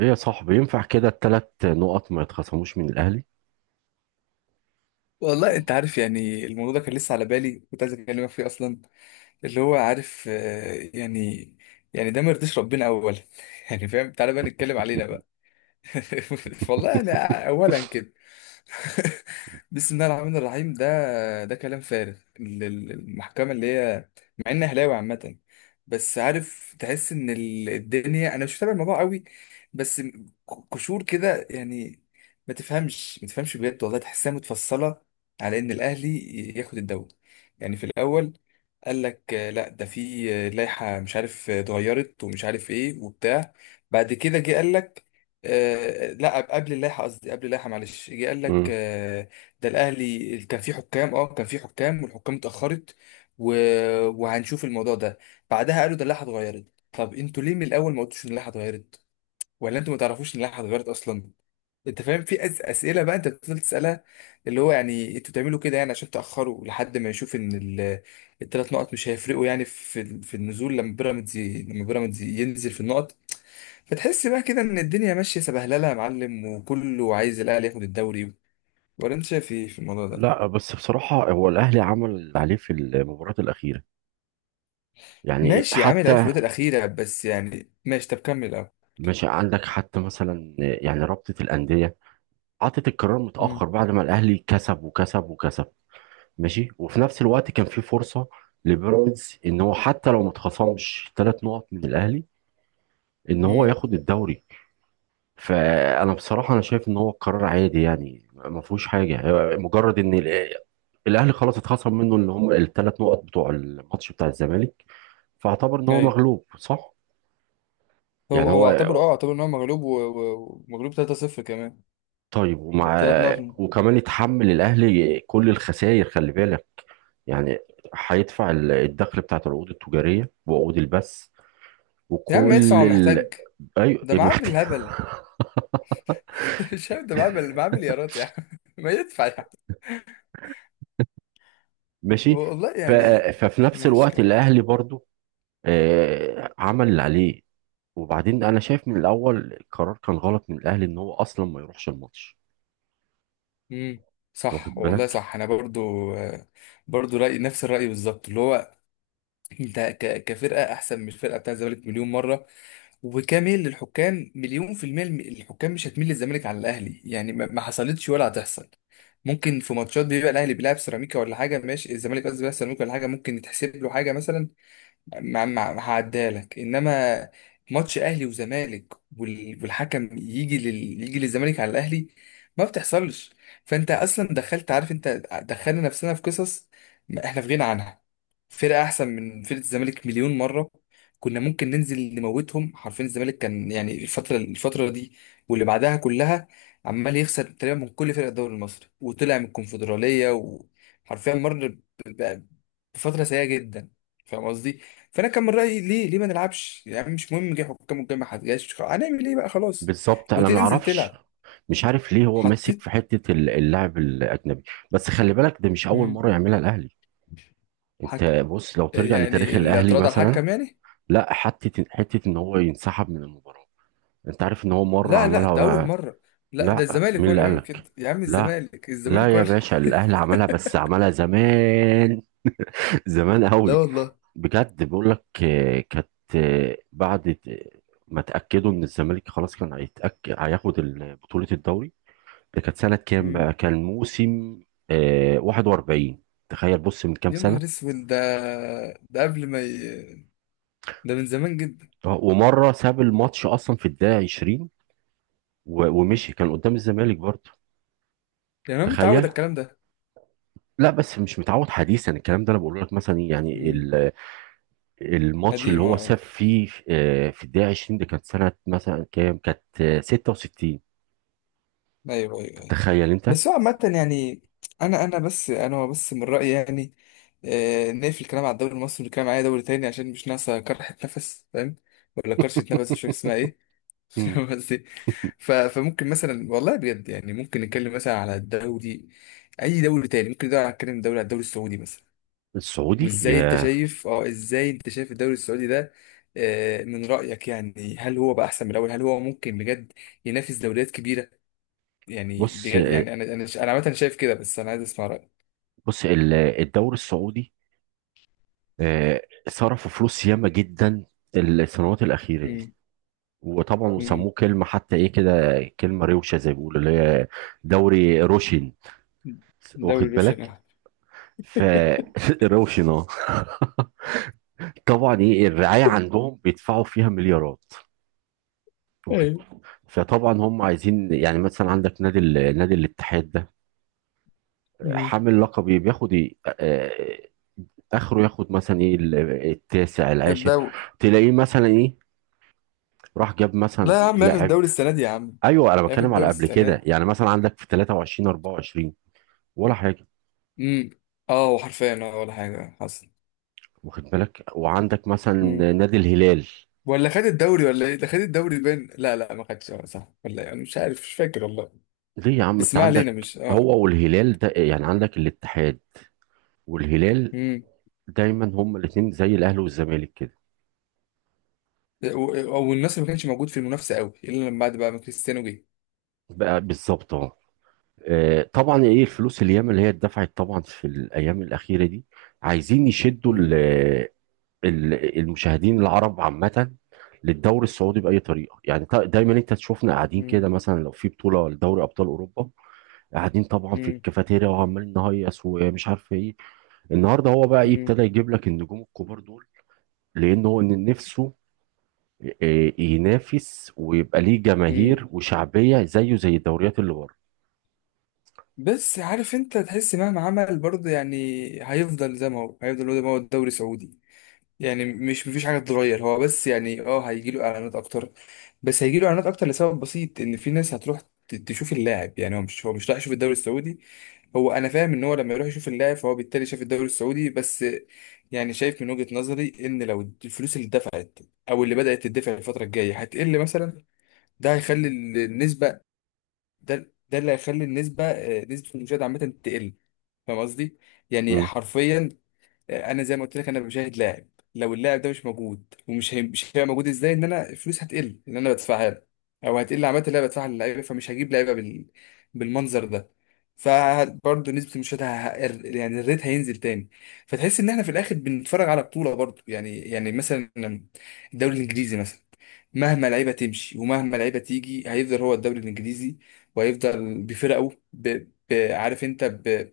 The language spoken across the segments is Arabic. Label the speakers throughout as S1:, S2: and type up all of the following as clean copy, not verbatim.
S1: ايه يا صاحبي، ينفع كده التلات نقط ما يتخصموش من الاهلي؟
S2: والله انت عارف، يعني الموضوع ده كان لسه على بالي، كنت عايز اكلمك فيه اصلا. اللي هو عارف آه، يعني ده ما يرضيش ربنا اولا. يعني فاهم، تعالى بقى نتكلم علينا بقى. والله انا اولا كده. بسم الله الرحمن الرحيم. ده ده كلام فارغ. المحكمة اللي هي، مع اني اهلاوي عامة، بس عارف تحس ان الدنيا، انا مش متابع الموضوع قوي، بس قشور كده يعني. ما تفهمش بجد والله، تحسها متفصلة على ان الاهلي ياخد الدوري. يعني في الاول قال لك آه، لا ده في لائحة مش عارف اتغيرت ومش عارف ايه وبتاع. بعد كده جه قال لك آه، لا قبل اللائحه، قصدي قبل اللائحه، معلش. جه قال لك
S1: مم.
S2: آه، ده الاهلي كان فيه حكام، اه كان فيه حكام، والحكام اتاخرت و... وهنشوف الموضوع ده. بعدها قالوا ده اللائحه اتغيرت. طب انتوا ليه من الاول ما قلتوش ان اللائحه اتغيرت؟ ولا انتوا ما تعرفوش ان اللائحه اتغيرت اصلا؟ انت فاهم، في اسئله بقى انت بتفضل تسالها، اللي هو يعني انتوا بتعملوا كده يعني عشان تاخروا لحد ما يشوف ان ال... الثلاث نقط مش هيفرقوا يعني في النزول، لما بيراميدز لما بيراميدز ينزل في النقط. فتحس بقى كده ان الدنيا ماشيه سبهلله يا معلم، وكله عايز الاهلي ياخد الدوري. ولا انت شايف ايه في الموضوع ده؟
S1: لا، بس بصراحة هو الاهلي عمل اللي عليه في المباراة الاخيرة، يعني
S2: ماشي، عامل عليه في
S1: حتى.
S2: الفتره الاخيره، بس يعني ماشي، طب كمل الاول.
S1: مش عندك حتى مثلا يعني رابطة الاندية عطت القرار متأخر
S2: امم.
S1: بعد ما الاهلي كسب وكسب وكسب. ماشي، وفي نفس الوقت كان في فرصة لبيراميدز ان هو حتى لو ما اتخصمش تلات نقط من الاهلي ان هو
S2: امم.
S1: ياخد الدوري. فانا بصراحه انا شايف ان هو قرار عادي، يعني ما فيهوش حاجه، هو مجرد ان الاهلي خلاص اتخصم منه اللي هم الثلاث نقط بتوع الماتش بتاع الزمالك، فاعتبر ان هو
S2: ايوه.
S1: مغلوب، صح. يعني
S2: هو
S1: هو،
S2: هو اعتبر، اه اعتبر ان هو مغلوب ومغلوب 3-0 كمان.
S1: طيب، ومع،
S2: ثلاث نقط
S1: وكمان يتحمل الاهلي كل الخسائر، خلي بالك، يعني هيدفع الدخل بتاعت العقود التجاريه وعقود البث
S2: يا عم
S1: وكل
S2: يدفع ومحتاج.
S1: ايوه.
S2: ده معاه
S1: محتاج،
S2: بالهبل. مش عارف ده معاه معاه مليارات يا عم. ما يدفع يا عم.
S1: ماشي.
S2: والله
S1: ف...
S2: يعني.
S1: ففي نفس
S2: ماشي
S1: الوقت
S2: كمان.
S1: الاهلي برضو عمل اللي عليه، وبعدين انا شايف من الاول القرار كان غلط من الاهلي ان هو اصلا ما يروحش الماتش،
S2: امم.
S1: انت
S2: صح
S1: واخد
S2: والله
S1: بالك؟
S2: صح، انا برضو آه، برضو رأي نفس الرأي بالظبط، اللي هو انت كفرقه احسن من الفرقه بتاع الزمالك مليون مره، وكميل للحكام مليون في المية. الحكام مش هتميل للزمالك على الاهلي يعني، ما حصلتش ولا هتحصل. ممكن في ماتشات بيبقى الاهلي بيلعب سيراميكا ولا حاجه، ماشي الزمالك، قصدي بيلعب سيراميكا ولا حاجه، ممكن يتحسب له حاجه مثلا، ما هعديهالك. انما ماتش اهلي وزمالك، والحكم يجي لل... يجي للزمالك على الاهلي، ما بتحصلش. فانت اصلا دخلت، عارف انت، دخلنا نفسنا في قصص ما احنا في غنى عنها. فرقه احسن من فرقه الزمالك مليون مره، كنا ممكن ننزل نموتهم حرفيا. الزمالك كان يعني الفتره دي واللي بعدها كلها عمال يخسر تقريبا من كل فرق الدوري المصري، وطلع من الكونفدراليه، وحرفيا مر ب- بفتره سيئه جدا، فاهم قصدي. فانا كان من رايي، ليه ما نلعبش يعني؟ مش مهم جه حكام والجاي، ما حد، خلاص هنعمل ايه بقى، خلاص،
S1: بالظبط. انا ما
S2: وتنزل
S1: اعرفش
S2: تلعب.
S1: مش عارف ليه هو ماسك
S2: حطيت.
S1: في حته اللاعب الاجنبي، بس خلي بالك ده مش اول
S2: مم.
S1: مره يعملها الاهلي. انت
S2: الحكم،
S1: بص لو ترجع لتاريخ
S2: يعني
S1: الاهلي
S2: الاعتراض على
S1: مثلا،
S2: الحكم يعني.
S1: لا، حته ان هو ينسحب من المباراه. انت عارف ان هو مره
S2: لا لا
S1: عملها
S2: ده اول
S1: بقى.
S2: مره. لا ده
S1: لا،
S2: الزمالك
S1: مين
S2: هو
S1: اللي
S2: اللي بيعمل كده
S1: قالك؟
S2: يا عم.
S1: لا،
S2: الزمالك،
S1: لا،
S2: هو
S1: يا
S2: اللي.
S1: باشا، الاهلي عملها، بس عملها زمان، زمان
S2: لا
S1: قوي.
S2: والله.
S1: بجد بقول لك، كانت، بعد ما تأكدوا إن الزمالك خلاص كان هيتأكد هياخد بطولة الدوري. ده كانت سنة كام
S2: مم.
S1: بقى؟ كان موسم 41. تخيل، بص من كام
S2: يا
S1: سنة.
S2: نهار اسود ده. ده قبل ما ي... ده من زمان جدا.
S1: ومرة ساب الماتش أصلا في الدقيقة 20، و- ومشي، كان قدام الزمالك برضه،
S2: يعني انا متعود
S1: تخيل.
S2: على الكلام ده.
S1: لا، بس مش متعود حديثا الكلام ده، انا بقول لك مثلا إيه، يعني
S2: مم.
S1: الماتش اللي
S2: قديم
S1: هو
S2: اه.
S1: ساب فيه في الدقيقة 20، ده كانت سنة مثلا كام؟ كانت 66،
S2: ايوه ايوه ايوه.
S1: تخيل انت.
S2: بس هو عامة يعني، انا بس من رأيي يعني، آه نقفل الكلام على الدوري المصري ونتكلم على اي دوري تاني، عشان مش ناقصة كرحة نفس، فاهم؟ ولا كرشة نفس، مش فاكر اسمها ايه.
S1: مم.
S2: فاهم قصدي. فممكن مثلا والله بجد، يعني ممكن نتكلم مثلا على الدوري، اي دوري تاني ممكن، ده نتكلم دوري على الدوري السعودي مثلا.
S1: السعودي.
S2: وازاي انت
S1: يا
S2: شايف، اه ازاي انت شايف الدوري السعودي ده؟ آه من رأيك يعني، هل هو بقى احسن من الاول؟ هل هو ممكن بجد ينافس دوريات كبيرة؟ يعني
S1: بص،
S2: بجد يعني، انا عامه شايف كده، بس انا عايز اسمع رايك.
S1: بص الدوري السعودي، آه، صرفوا فلوس ياما جدا السنوات الأخيرة دي،
S2: امم.
S1: وطبعا
S2: امم.
S1: وسموه كلمة حتى ايه كده، كلمة روشة زي ما بيقولوا اللي هي دوري روشن،
S2: دوري
S1: واخد
S2: روشن
S1: بالك؟
S2: أهو.
S1: ف روشن، اه. طبعا ايه الرعاية عندهم، بيدفعوا فيها مليارات، واخد
S2: ايه.
S1: بالك؟ فطبعا هم عايزين يعني مثلا عندك نادي نادي الاتحاد ده
S2: امم.
S1: حامل لقب إيه؟ بياخد إيه؟ اخره ياخد مثلا ايه، التاسع، العاشر،
S2: الدوري.
S1: تلاقيه مثلا ايه، راح جاب
S2: لا
S1: مثلا
S2: يا عم ياخد
S1: لاعب.
S2: الدوري السنه دي يا عم.
S1: ايوه، انا
S2: ياخد
S1: بتكلم على
S2: الدوري
S1: قبل
S2: السنه دي.
S1: كده، يعني مثلا عندك في 23 24 ولا حاجه،
S2: امم. اه وحرفيا اه ولا حاجه حصل.
S1: واخد بالك؟ وعندك مثلا
S2: امم.
S1: نادي الهلال.
S2: ولا خد الدوري ولا ايه؟ ده خد الدوري بين، لا ما خدش، اه صح ولا إيه؟ انا مش عارف مش فاكر والله.
S1: ليه يا عم،
S2: بس
S1: انت
S2: ما علينا،
S1: عندك
S2: مش اه.
S1: هو والهلال ده، يعني عندك الاتحاد والهلال،
S2: امم.
S1: دايما هما الاثنين زي الاهلي والزمالك كده،
S2: او الناس ما كانش موجود في المنافسه قوي الا لما بعد بقى ما كريستيانو جه.
S1: بقى بالظبط اهو. طبعا ايه الفلوس الياما اللي هي اتدفعت طبعا في الايام الاخيره دي، عايزين يشدوا
S2: امم.
S1: المشاهدين العرب عامة للدوري السعودي بأي طريقة، يعني دايما انت تشوفنا قاعدين كده مثلا لو في بطولة لدوري أبطال أوروبا، قاعدين طبعا في
S2: امم.
S1: الكافيتيريا وعمالين نهيص ومش عارف ايه. النهارده هو بقى ايه، ابتدى يجيب لك النجوم الكبار دول لأن هو ان نفسه ينافس ويبقى ليه
S2: امم.
S1: جماهير وشعبية زيه زي الدوريات اللي بره.
S2: بس عارف، انت تحس مهما عمل برضه يعني هيفضل زي ما هو. هيفضل هو زي ما هو الدوري السعودي. يعني مش، مفيش حاجه تتغير. هو بس يعني اه هيجي له اعلانات اكتر. بس هيجي له اعلانات اكتر لسبب بسيط، ان في ناس هتروح تشوف اللاعب. يعني هو مش، هو مش رايح يشوف الدوري السعودي، هو، انا فاهم ان هو لما يروح يشوف اللاعب فهو بالتالي شاف الدوري السعودي بس. يعني شايف من وجهه نظري، ان لو الفلوس اللي اتدفعت، او اللي بدات تدفع الفتره الجايه هتقل مثلا، ده هيخلي النسبه، ده اللي هيخلي النسبه آه، نسبه المشاهد عامه تقل، فاهم قصدي. يعني
S1: مم.
S2: حرفيا آه، انا زي ما قلت لك، انا بشاهد لاعب. لو اللاعب ده مش موجود ومش هي... مش هيبقى موجود، ازاي ان انا فلوس هتقل ان انا بدفعها له، او هتقل عامه اللي انا بدفعها للعيبه، فمش هجيب لعيبه بال... بالمنظر ده. فبرضه نسبه المشاهده ه... ه- يعني الريت هينزل تاني. فتحس ان احنا في الاخر بنتفرج على بطوله برضه، يعني يعني مثلا الدوري الانجليزي مثلا، مهما لعيبه تمشي ومهما لعيبه تيجي هيفضل هو الدوري الانجليزي، وهيفضل بفرقه ب... ب... عارف انت ب...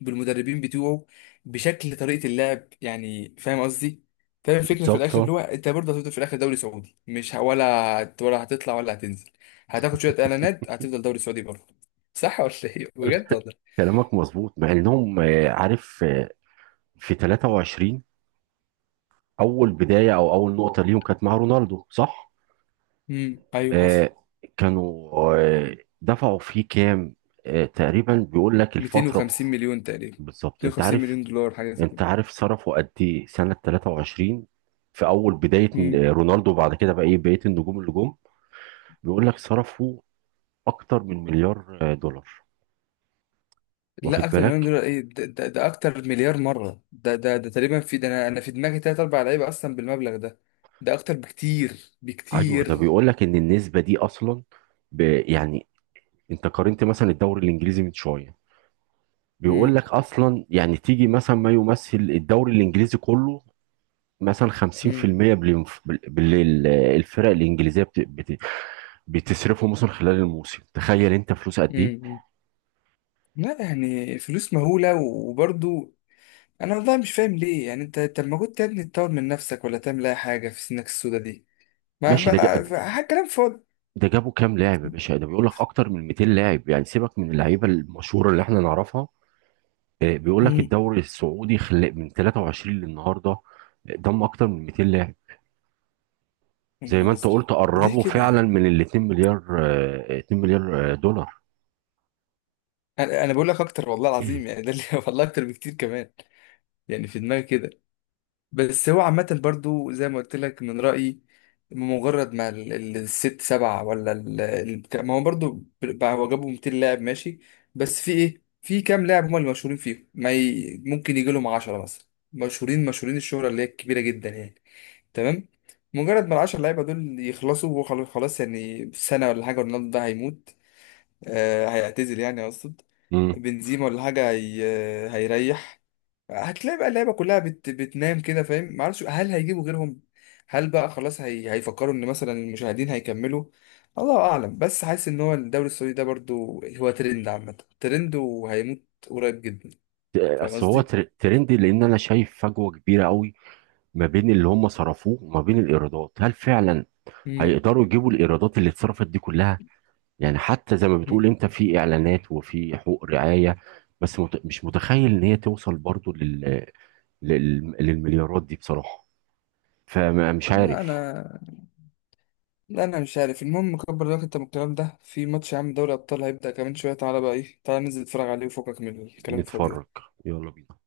S2: بالمدربين بتوعه، بشكل طريقه اللعب يعني، فاهم قصدي. فاهم الفكره في
S1: بالظبط،
S2: الاخر، اللي هو
S1: اه.
S2: انت برضه هتفضل في الاخر دوري سعودي، مش ه... ولا ولا هتطلع ولا هتنزل، هتاخد شويه اعلانات، هتفضل دوري سعودي برضه. صح ولا ايه بجد والله؟
S1: كلامك مظبوط، مع انهم عارف، في 23 اول بداية او اول نقطة ليهم كانت مع رونالدو، صح؟
S2: امم. ايوه حصل.
S1: آه، كانوا دفعوا فيه كام؟ تقريبا بيقول لك الفترة.
S2: 250 مليون تقريبا.
S1: بالظبط. انت
S2: 250
S1: عارف
S2: مليون دولار حاجه زي
S1: انت
S2: كده.
S1: عارف صرفوا قد ايه سنة 23 في اول بداية؟ رونالدو وبعد كده بقى ايه بقية النجوم اللي جم، بيقول لك صرفوا اكتر من مليار دولار،
S2: لا
S1: واخد
S2: اكتر من مليون
S1: بالك؟
S2: دولار، ايه ده, ده, ده اكتر مليار مره. ده تقريبا في ده، انا في دماغي تلات اربع لعيبه اصلا بالمبلغ ده. ده اكتر بكتير
S1: ايوه ده
S2: بكتير.
S1: بيقول لك ان النسبة دي اصلا، يعني انت قارنت مثلا الدوري الانجليزي من شوية، بيقول
S2: مم.
S1: لك اصلا يعني تيجي مثلا ما يمثل الدوري الانجليزي كله مثلا
S2: مم.
S1: 50% بالليل، الفرق الانجليزيه بتصرفه مثلا خلال الموسم، تخيل انت فلوس قد ايه.
S2: مم. لا يعني فلوس مهوله وبرضو انا والله مش فاهم ليه يعني. انت طب ما كنت يا ابني تطور من نفسك ولا تعمل اي حاجه في سنك السودا دي؟ ما
S1: ماشي.
S2: بقى حاجه، كلام فاضي.
S1: ده جابوا كام لاعب يا باشا، ده بيقول لك اكتر من 200 لاعب، يعني سيبك من اللعيبه المشهوره اللي احنا نعرفها. بيقول لك
S2: مم.
S1: الدوري السعودي من 23 للنهارده ضم اكتر من 200 لاعب،
S2: يا
S1: زي ما
S2: نهار
S1: انت
S2: ازرق.
S1: قلت
S2: ليه
S1: قربوا فعلا
S2: كده؟
S1: من ال 2 مليار، 2 مليار دولار.
S2: انا بقول لك اكتر والله العظيم يعني، ده اللي والله اكتر بكتير كمان. يعني في دماغي كده. بس هو عامة برضو زي ما قلت لك من رأيي، مجرد ما الست سبعة ولا ال... ما هو برضو بقى، هو جابوا 200 لاعب، ماشي. بس في ايه، في كام لاعب هم اللي مشهورين فيهم، ما ي... ممكن يجي لهم 10 مثلا مشهورين، مشهورين الشهرة اللي هي كبيرة جدا يعني. تمام. مجرد ما العشر لعيبة دول يخلصوا وخلاص، خلاص يعني سنة ولا حاجة، رونالدو ده هيموت آه، هيعتزل يعني اقصد.
S1: امم
S2: بنزيما ولا حاجه هي... هيريح. هتلاقي بقى اللعيبه كلها بت... بتنام كده. فاهم معرفش، هل هيجيبوا غيرهم؟ هل بقى خلاص هي... هيفكروا ان مثلا المشاهدين هيكملوا؟ الله اعلم. بس حاسس ان هو الدوري السعودي ده برضو هو ترند، عامه ترند وهيموت قريب جدا، فاهم
S1: بس هو
S2: قصدي.
S1: ترند، لان انا شايف فجوه كبيره قوي ما بين اللي هم صرفوه وما بين الايرادات. هل فعلا
S2: مم.
S1: هيقدروا يجيبوا الايرادات اللي اتصرفت دي كلها؟ يعني حتى زي ما بتقول
S2: مم.
S1: انت، في اعلانات وفي حقوق رعاية، بس مش متخيل ان هي توصل برضو للمليارات دي بصراحة، فمش
S2: لا
S1: عارف.
S2: انا لا انا مش عارف. المهم كبر دماغك انت من الكلام ده. في ماتش يا عم، دوري ابطال هيبدأ كمان شويه، تعالى بقى، ايه تعالى ننزل نتفرج عليه وفكك من الكلام الفاضي
S1: نتفرج،
S2: ده.
S1: يلا بينا.